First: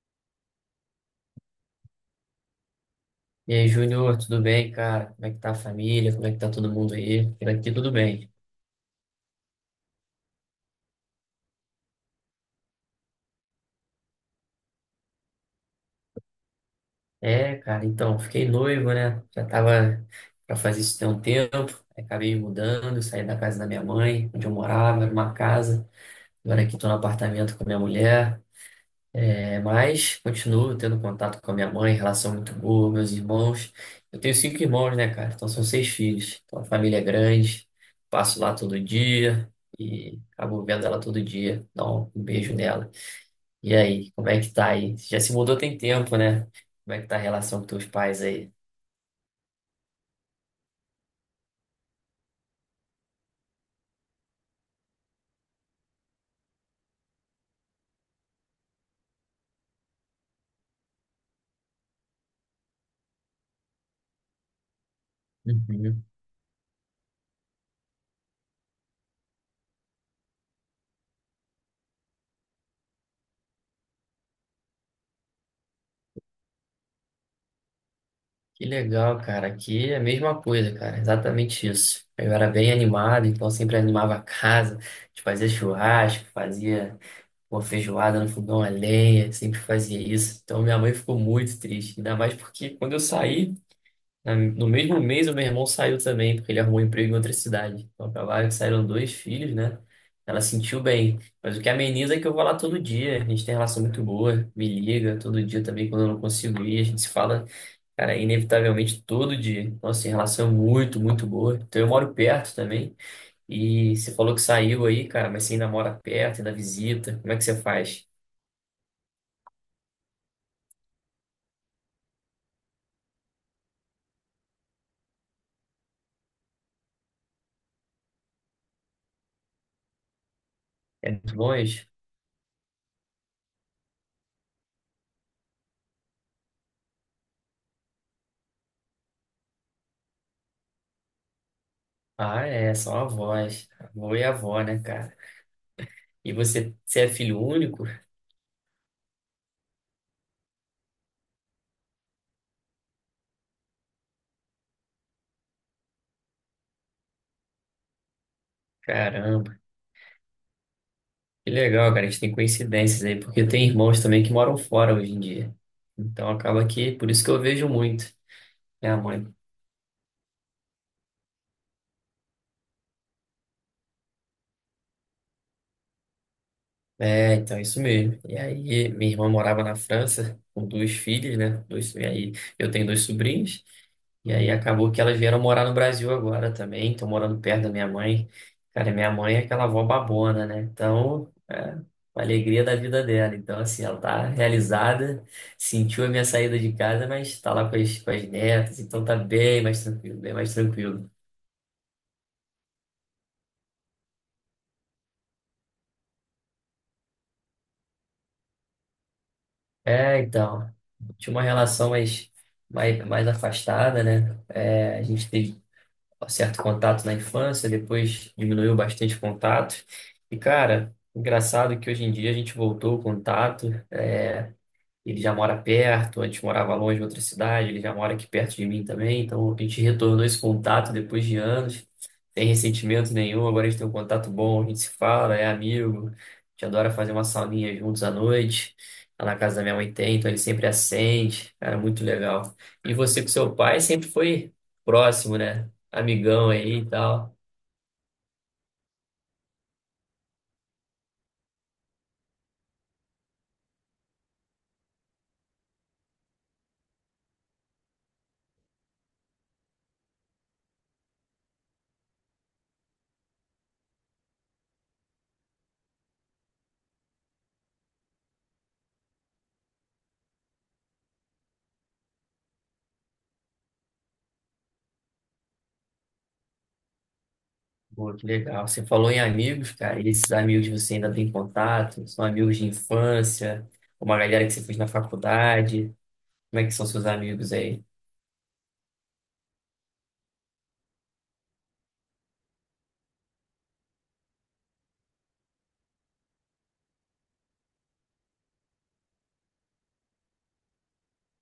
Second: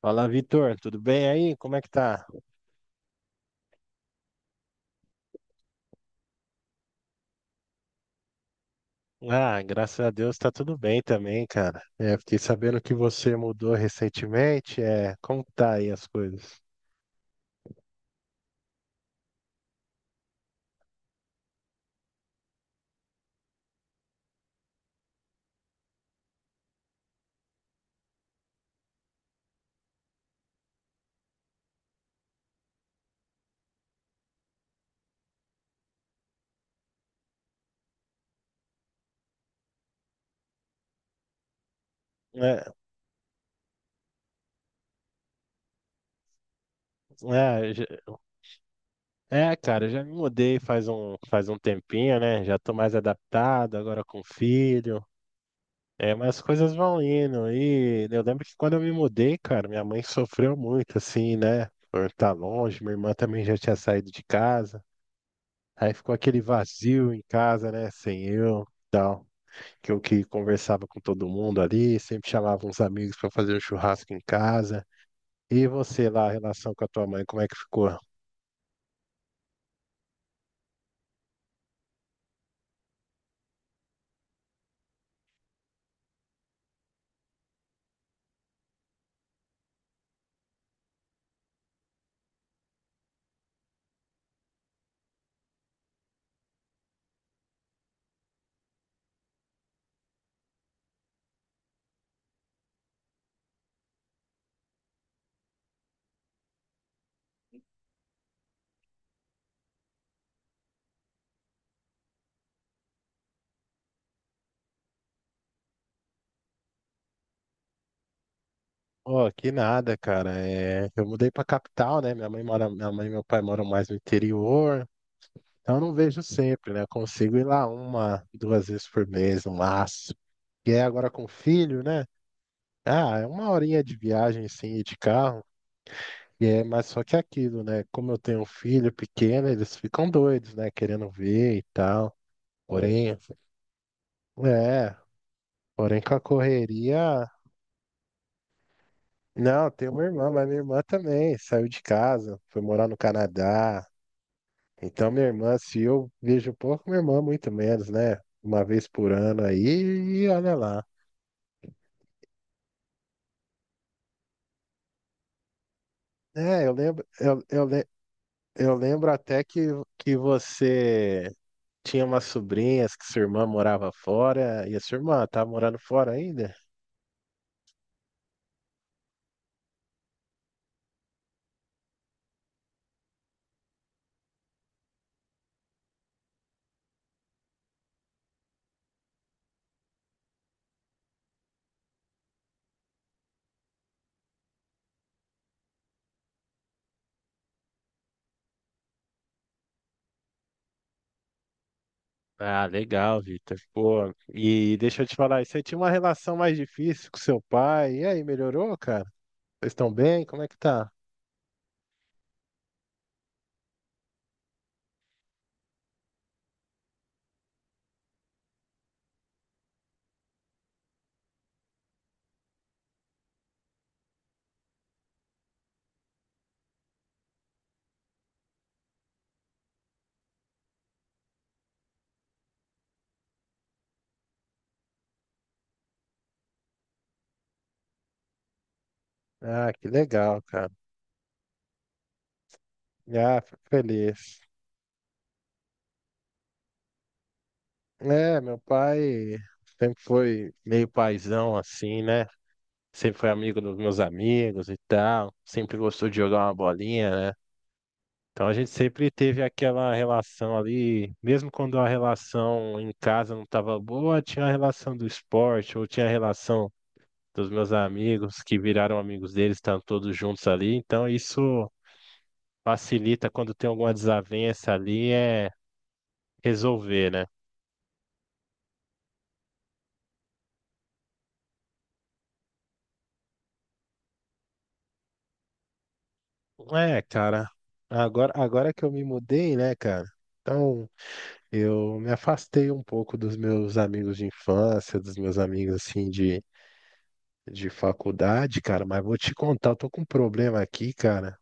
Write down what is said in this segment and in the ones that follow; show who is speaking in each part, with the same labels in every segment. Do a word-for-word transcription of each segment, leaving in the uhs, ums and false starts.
Speaker 1: Fala, Vitor, tudo bem aí? Como é que tá?
Speaker 2: E aí, Júnior, tudo bem, cara? Como é que tá a família? Como é que tá todo mundo aí? Por aqui tudo bem.
Speaker 1: Ah, graças a Deus tá tudo bem também, cara. É, fiquei sabendo que você mudou recentemente. É, como que tá aí as coisas?
Speaker 2: É, cara, então, fiquei noivo, né? Já tava pra fazer isso tem um tempo. Aí acabei me mudando, saí da casa da minha mãe, onde eu morava, era uma casa. Agora aqui tô no apartamento com a minha mulher. É, mas continuo tendo contato com a minha mãe, relação muito boa, meus irmãos. Eu tenho cinco irmãos, né, cara? Então são seis filhos. Então a família é grande, passo lá todo dia e acabo vendo ela todo dia. Dá um beijo
Speaker 1: É,
Speaker 2: nela. E aí, como é que tá aí? Você já se mudou tem tempo, né? Como é que tá a relação com
Speaker 1: é,
Speaker 2: teus
Speaker 1: já-
Speaker 2: pais aí?
Speaker 1: é, cara, já me mudei faz um, faz um tempinho, né? Já tô mais adaptado agora com filho. É, mas as coisas vão indo. E eu lembro que quando eu me mudei, cara, minha mãe sofreu muito, assim, né? Por estar longe, minha irmã também já tinha saído de casa. Aí
Speaker 2: Uhum.
Speaker 1: ficou aquele vazio em casa, né? Sem eu, tal. Que eu que conversava com todo mundo ali, sempre chamava uns amigos para fazer um churrasco em casa. E você lá, a relação com a tua mãe, como é que ficou?
Speaker 2: Que legal, cara. Aqui é a mesma coisa, cara. Exatamente isso. Eu era bem animado, então sempre animava a casa. A gente fazia churrasco, fazia uma feijoada no fogão a lenha, sempre fazia isso. Então minha mãe ficou muito triste, ainda mais porque quando eu saí, Na- no mesmo mês, o meu irmão saiu também, porque ele arrumou um emprego em outra cidade. Então, acabaram que saíram dois filhos, né? Ela sentiu bem. Mas o que ameniza é que eu vou lá todo dia. A gente tem relação muito boa, me liga todo dia também quando eu não consigo ir. A gente se fala, cara, inevitavelmente todo dia. Então, assim, relação é muito, muito boa. Então, eu moro perto também. E você falou que saiu aí, cara, mas você ainda mora perto, ainda visita. Como é que você faz?
Speaker 1: Oh, que nada, cara. É, eu mudei pra capital, né? Minha mãe mora, minha mãe e meu pai moram mais no interior. Então eu não vejo sempre, né? Eu consigo ir lá uma, duas vezes por mês, no máximo. E aí agora
Speaker 2: É
Speaker 1: com o
Speaker 2: muito
Speaker 1: filho,
Speaker 2: longe?
Speaker 1: né? Ah, é uma horinha de viagem, sim, de carro. E é, mas só que é aquilo, né? Como eu tenho um filho pequeno, eles ficam doidos, né? Querendo ver e tal.
Speaker 2: Ah, é, só
Speaker 1: Porém,
Speaker 2: avós. Avô e avó, né,
Speaker 1: é,
Speaker 2: cara?
Speaker 1: porém com a
Speaker 2: E você, você é
Speaker 1: correria.
Speaker 2: filho único?
Speaker 1: Não, tenho uma irmã, mas minha irmã também saiu de casa, foi morar no Canadá. Então, minha irmã, se eu vejo pouco, minha irmã muito menos, né? Uma vez por ano
Speaker 2: Caramba,
Speaker 1: aí, e olha lá.
Speaker 2: que legal, cara. A gente tem coincidências aí, porque tem irmãos também que moram fora hoje em dia. Então
Speaker 1: É,
Speaker 2: acaba
Speaker 1: eu
Speaker 2: que,
Speaker 1: lembro,
Speaker 2: por isso que eu
Speaker 1: eu, eu,
Speaker 2: vejo
Speaker 1: le-
Speaker 2: muito
Speaker 1: eu
Speaker 2: minha
Speaker 1: lembro
Speaker 2: mãe.
Speaker 1: até que, que você. Tinha umas sobrinhas que sua irmã morava fora, e a sua irmã tá morando fora ainda?
Speaker 2: É, então, isso mesmo. E aí, minha irmã morava na França com duas filhas, né? Dois, e aí, eu tenho dois sobrinhos. E aí, acabou que elas vieram morar no Brasil agora também. Estão morando perto da minha mãe. Cara, minha mãe é aquela avó babona, né? Então, é uma alegria da vida dela. Então, assim, ela tá realizada, sentiu a minha saída de casa, mas tá lá com as, com as netas. Então, tá bem mais tranquilo, bem mais tranquilo.
Speaker 1: Ah, legal, Vitor. Pô, e deixa eu te falar, você tinha uma relação mais difícil com seu pai, e aí, melhorou, cara? Vocês estão
Speaker 2: É,
Speaker 1: bem? Como é que
Speaker 2: então,
Speaker 1: tá?
Speaker 2: tinha uma relação mais, mais, mais afastada, né? É, a gente teve um certo contato na infância, depois diminuiu bastante o contato. E, cara, engraçado que hoje em dia a gente voltou o contato. Ele já mora perto, antes morava longe em outra cidade, ele já mora aqui perto de mim também, então a gente retornou esse contato depois de anos, sem ressentimento nenhum, agora a gente tem um contato bom, a gente se fala, é amigo, a gente adora fazer uma sauninha juntos à noite, lá na casa da
Speaker 1: Ah,
Speaker 2: minha
Speaker 1: que
Speaker 2: mãe tem, então ele
Speaker 1: legal,
Speaker 2: sempre
Speaker 1: cara.
Speaker 2: acende, cara, muito legal. E você com
Speaker 1: Ah,
Speaker 2: seu
Speaker 1: fico
Speaker 2: pai sempre
Speaker 1: feliz.
Speaker 2: foi próximo, né? Amigão aí e tal.
Speaker 1: É, meu pai sempre foi meio paizão assim, né? Sempre foi amigo dos meus amigos e tal, sempre gostou de jogar uma bolinha, né? Então a gente sempre teve aquela relação ali, mesmo quando a relação em casa não estava boa, tinha a relação do esporte, ou tinha a relação dos meus amigos que viraram amigos deles, estão todos juntos ali. Então isso facilita quando tem alguma desavença ali, é resolver, né?
Speaker 2: Pô, que legal. Você falou em amigos, cara. E esses amigos você ainda tem contato? São amigos de infância? Uma galera que você fez na faculdade? Como é que são
Speaker 1: É,
Speaker 2: seus
Speaker 1: cara,
Speaker 2: amigos aí?
Speaker 1: agora, agora que eu me mudei, né, cara? Então, eu me afastei um pouco dos meus amigos de infância, dos meus amigos assim de, de faculdade, cara, mas vou te contar, eu tô com um problema aqui, cara.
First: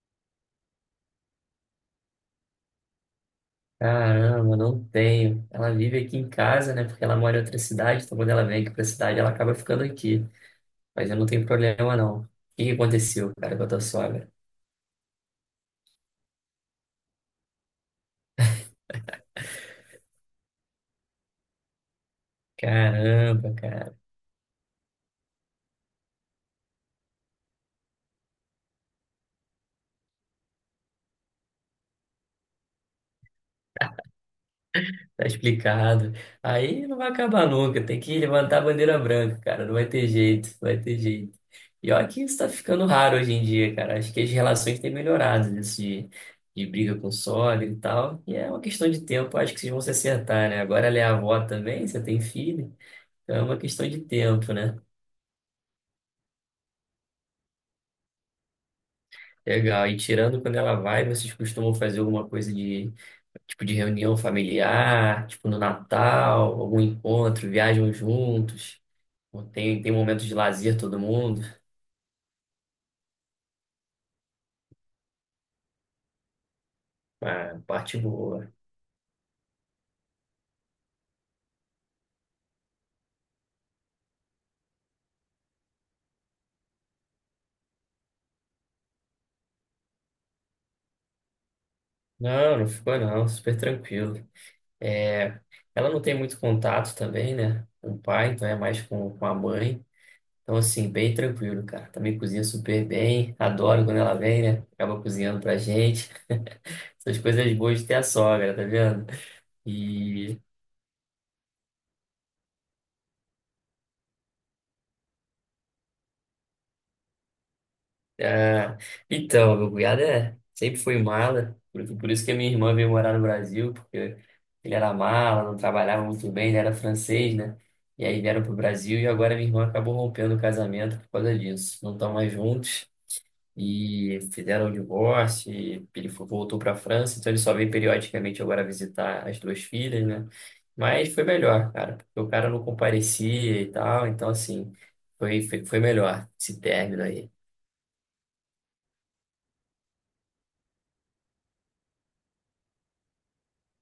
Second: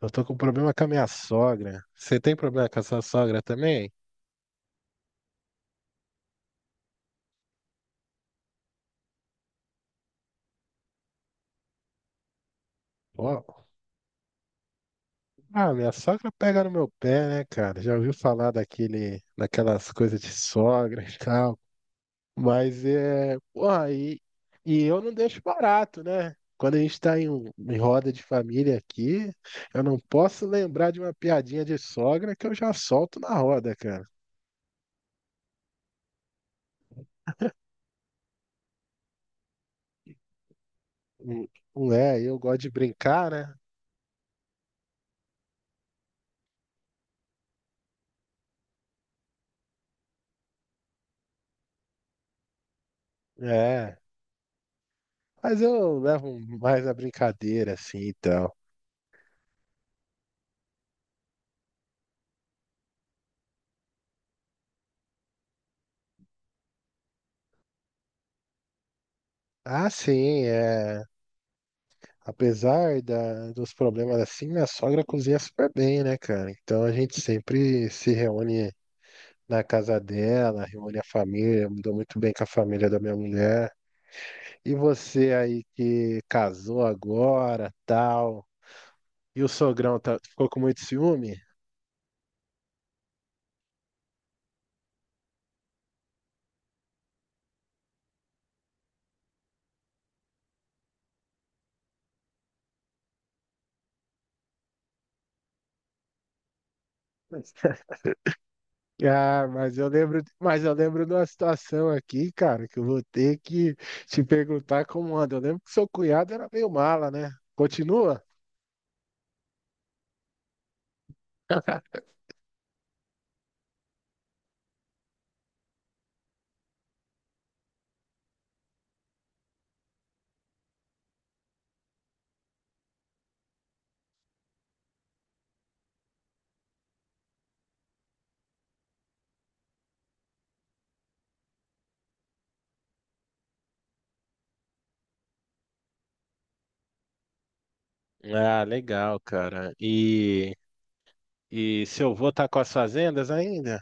Speaker 1: Eu tô com um problema com a minha sogra. Você tem problema com a sua sogra também?
Speaker 2: Caramba, não tenho. Ela vive aqui em casa, né? Porque ela mora em outra cidade. Então, quando ela vem aqui pra cidade, ela acaba ficando aqui. Mas eu não tenho problema, não. O que que aconteceu, cara, com
Speaker 1: Ó,
Speaker 2: a tua sogra?
Speaker 1: ah, minha sogra pega no meu pé, né, cara? Já ouviu falar daquele, daquelas coisas de sogra e tal? Mas é.
Speaker 2: Caramba,
Speaker 1: Porra,
Speaker 2: cara.
Speaker 1: e, e eu não deixo barato, né? Quando a gente está em, um- em roda de família aqui, eu não posso lembrar de uma piadinha de sogra que eu já solto na roda, cara.
Speaker 2: Tá explicado. Aí não vai acabar nunca. Tem que levantar a bandeira branca, cara. Não vai ter jeito, não vai ter jeito.
Speaker 1: Hum,
Speaker 2: E
Speaker 1: Não
Speaker 2: olha
Speaker 1: é,
Speaker 2: que
Speaker 1: eu
Speaker 2: isso tá
Speaker 1: gosto de
Speaker 2: ficando raro
Speaker 1: brincar,
Speaker 2: hoje em
Speaker 1: né?
Speaker 2: dia, cara. Acho que as relações têm melhorado nisso de, de briga com sólido e tal. E é uma questão de tempo, acho que vocês vão se acertar, né? Agora ela é avó também, você tem filho. Então é uma questão
Speaker 1: É.
Speaker 2: de tempo, né?
Speaker 1: Mas eu levo mais a brincadeira, assim, então.
Speaker 2: Legal. E tirando quando ela vai, vocês costumam fazer alguma coisa de tipo de reunião familiar, tipo no Natal, algum encontro, viajam juntos. Pô, tem,
Speaker 1: Ah,
Speaker 2: tem momentos de
Speaker 1: sim,
Speaker 2: lazer todo
Speaker 1: é.
Speaker 2: mundo.
Speaker 1: Apesar da, dos problemas assim, minha sogra cozinha super bem, né, cara? Então a gente
Speaker 2: Ah,
Speaker 1: sempre
Speaker 2: parte
Speaker 1: se
Speaker 2: boa.
Speaker 1: reúne na casa dela, reúne a família, me dou muito bem com a família da minha mulher. E você aí que casou agora, tal, e o sogrão tá- ficou com muito ciúme?
Speaker 2: Não, não ficou não, super tranquilo. É, ela não tem muito contato também, né? Com o pai, então é mais com, com a mãe. Então, assim, bem tranquilo, cara. Também cozinha super bem. Adoro quando ela vem, né? Acaba cozinhando pra gente. Essas coisas boas de ter a sogra, tá vendo?
Speaker 1: Ah, mas eu lembro,
Speaker 2: E
Speaker 1: mas eu lembro de uma situação aqui, cara, que eu vou ter que te perguntar como anda. Eu lembro que seu cunhado era meio mala, né? Continua?
Speaker 2: ah, então, meu cunhado é, sempre foi mala, por, por isso que a minha irmã veio morar no Brasil, porque ele era mala, não trabalhava muito bem, ele era francês, né? E aí vieram pro Brasil e agora minha irmã acabou rompendo o casamento por causa disso. Não estão mais juntos e fizeram o divórcio, e ele fo- voltou para a França, então ele só vem periodicamente agora visitar as duas filhas, né? Mas foi melhor, cara, porque o cara não comparecia e tal, então assim, foi, foi, foi melhor esse término aí.
Speaker 1: Ah, legal, cara. E, e seu avô tá com as fazendas ainda?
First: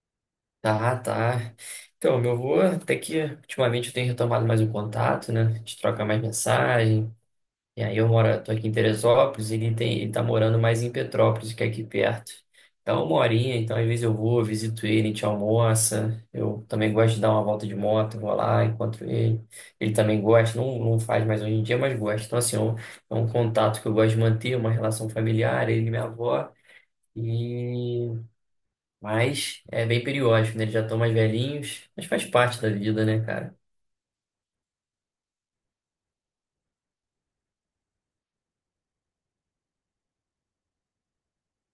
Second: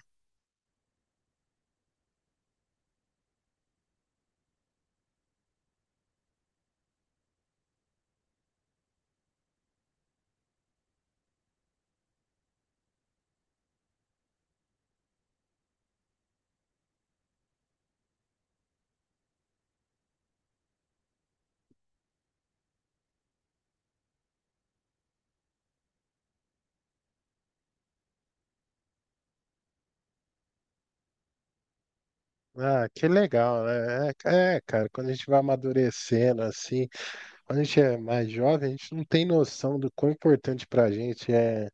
Speaker 2: Tá, tá. Então, meu avô, até que ultimamente eu tenho retomado mais o contato, né? A gente troca mais mensagem. E aí eu moro, tô aqui em Teresópolis, e ele tem, ele tá morando mais em Petrópolis, que é aqui perto. Então, uma horinha, então às vezes eu vou, visito ele, a gente almoça. Eu também gosto de dar uma volta de moto, vou lá, encontro ele. Ele também gosta, não, não faz mais hoje em dia, mas gosta. Então, assim, é um, é um contato que eu gosto de manter, uma relação familiar, ele e minha avó. e mas é bem periódico, né? Eles já estão mais velhinhos, mas faz parte da
Speaker 1: Ah,
Speaker 2: vida,
Speaker 1: que
Speaker 2: né, cara?
Speaker 1: legal, né? É, é, cara, quando a gente vai amadurecendo assim, quando a gente é mais jovem, a gente não tem noção do quão importante pra gente é,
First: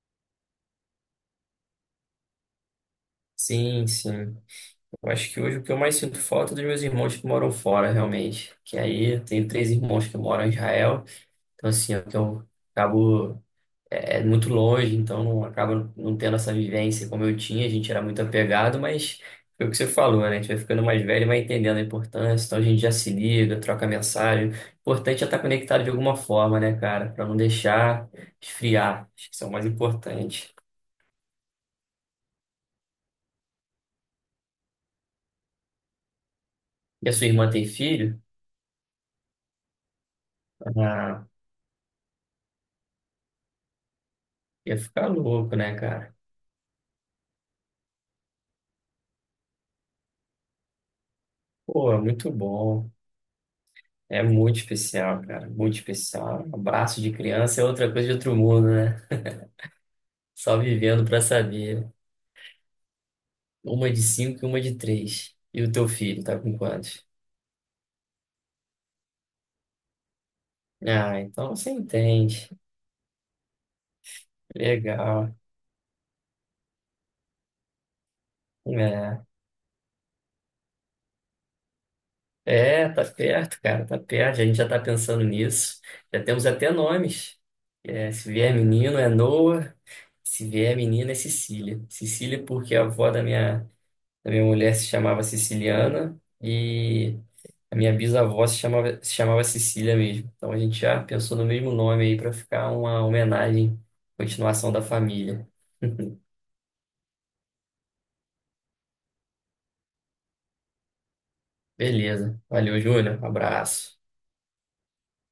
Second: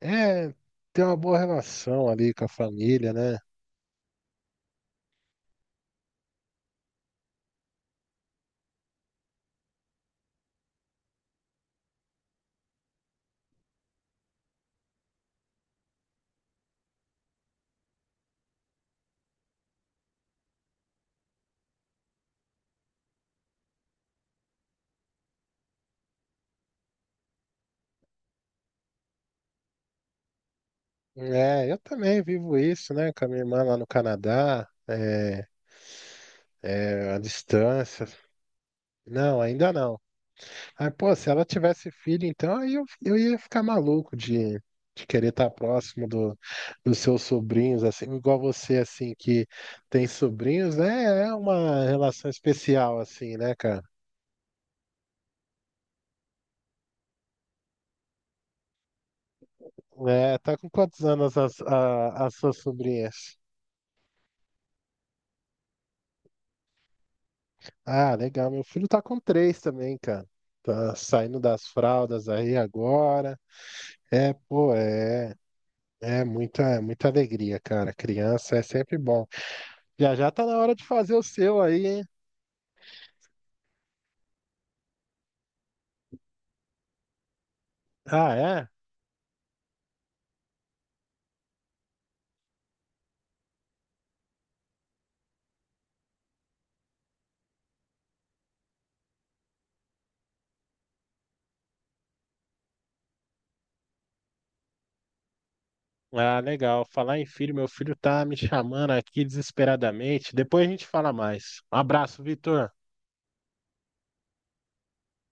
Speaker 1: é ter uma boa relação ali com a família, né?
Speaker 2: Sim, sim. Eu acho que hoje o que eu mais sinto falta é dos meus irmãos que moram fora, realmente. Que aí eu tenho três irmãos que moram em Israel. Então, assim, eu eu acabo. É é muito longe, então não acaba não tendo essa vivência como eu tinha, a gente era muito apegado, mas foi o que você falou, né? A gente vai ficando mais velho, e vai entendendo a importância, então a gente já se liga, troca mensagem. O importante é estar conectado de alguma forma, né, cara? Pra não deixar esfriar. Acho que isso é o mais importante.
Speaker 1: É, eu também vivo isso, né, com a minha irmã lá no Canadá, é,
Speaker 2: E
Speaker 1: é,
Speaker 2: a
Speaker 1: à
Speaker 2: sua irmã tem
Speaker 1: distância.
Speaker 2: filho?
Speaker 1: Não, ainda não. Aí, pô,
Speaker 2: Ah,
Speaker 1: se ela tivesse filho, então aí eu, eu ia ficar maluco de,
Speaker 2: ia
Speaker 1: de
Speaker 2: ficar
Speaker 1: querer estar
Speaker 2: louco, né,
Speaker 1: próximo
Speaker 2: cara?
Speaker 1: do, dos seus sobrinhos, assim, igual você, assim, que tem sobrinhos, né? É uma
Speaker 2: Pô, é muito
Speaker 1: relação
Speaker 2: bom.
Speaker 1: especial, assim, né, cara?
Speaker 2: É muito especial, cara. Muito especial. Abraço de criança é outra coisa de outro mundo, né?
Speaker 1: É, tá
Speaker 2: Só
Speaker 1: com quantos
Speaker 2: vivendo pra
Speaker 1: anos as,
Speaker 2: saber.
Speaker 1: a- as suas sobrinhas?
Speaker 2: Uma de cinco e uma de três. E o teu filho tá com quantos?
Speaker 1: Ah, legal, meu filho tá com três também, cara. Tá
Speaker 2: Ah,
Speaker 1: saindo
Speaker 2: então
Speaker 1: das
Speaker 2: você
Speaker 1: fraldas
Speaker 2: entende.
Speaker 1: aí agora. É, pô, é,
Speaker 2: Legal.
Speaker 1: é muita, é muita alegria, cara. Criança é sempre
Speaker 2: É,
Speaker 1: bom. Já já tá na hora de fazer o seu aí, hein?
Speaker 2: é, tá perto, cara, tá perto. A gente já tá pensando nisso. Já temos até nomes. É, se
Speaker 1: Ah,
Speaker 2: vier
Speaker 1: é?
Speaker 2: menino é Noah, se vier menina é Cecília. Cecília porque é a avó da minha. A minha mulher se chamava Siciliana e a minha bisavó se chamava, se chamava Sicília mesmo. Então a gente já pensou no mesmo nome aí para ficar uma homenagem, continuação da família.
Speaker 1: Ah, legal. Falar em filho, meu filho tá me chamando aqui desesperadamente. Depois a gente fala mais. Um abraço,
Speaker 2: Beleza.
Speaker 1: Vitor.
Speaker 2: Valeu, Júnior. Abraço.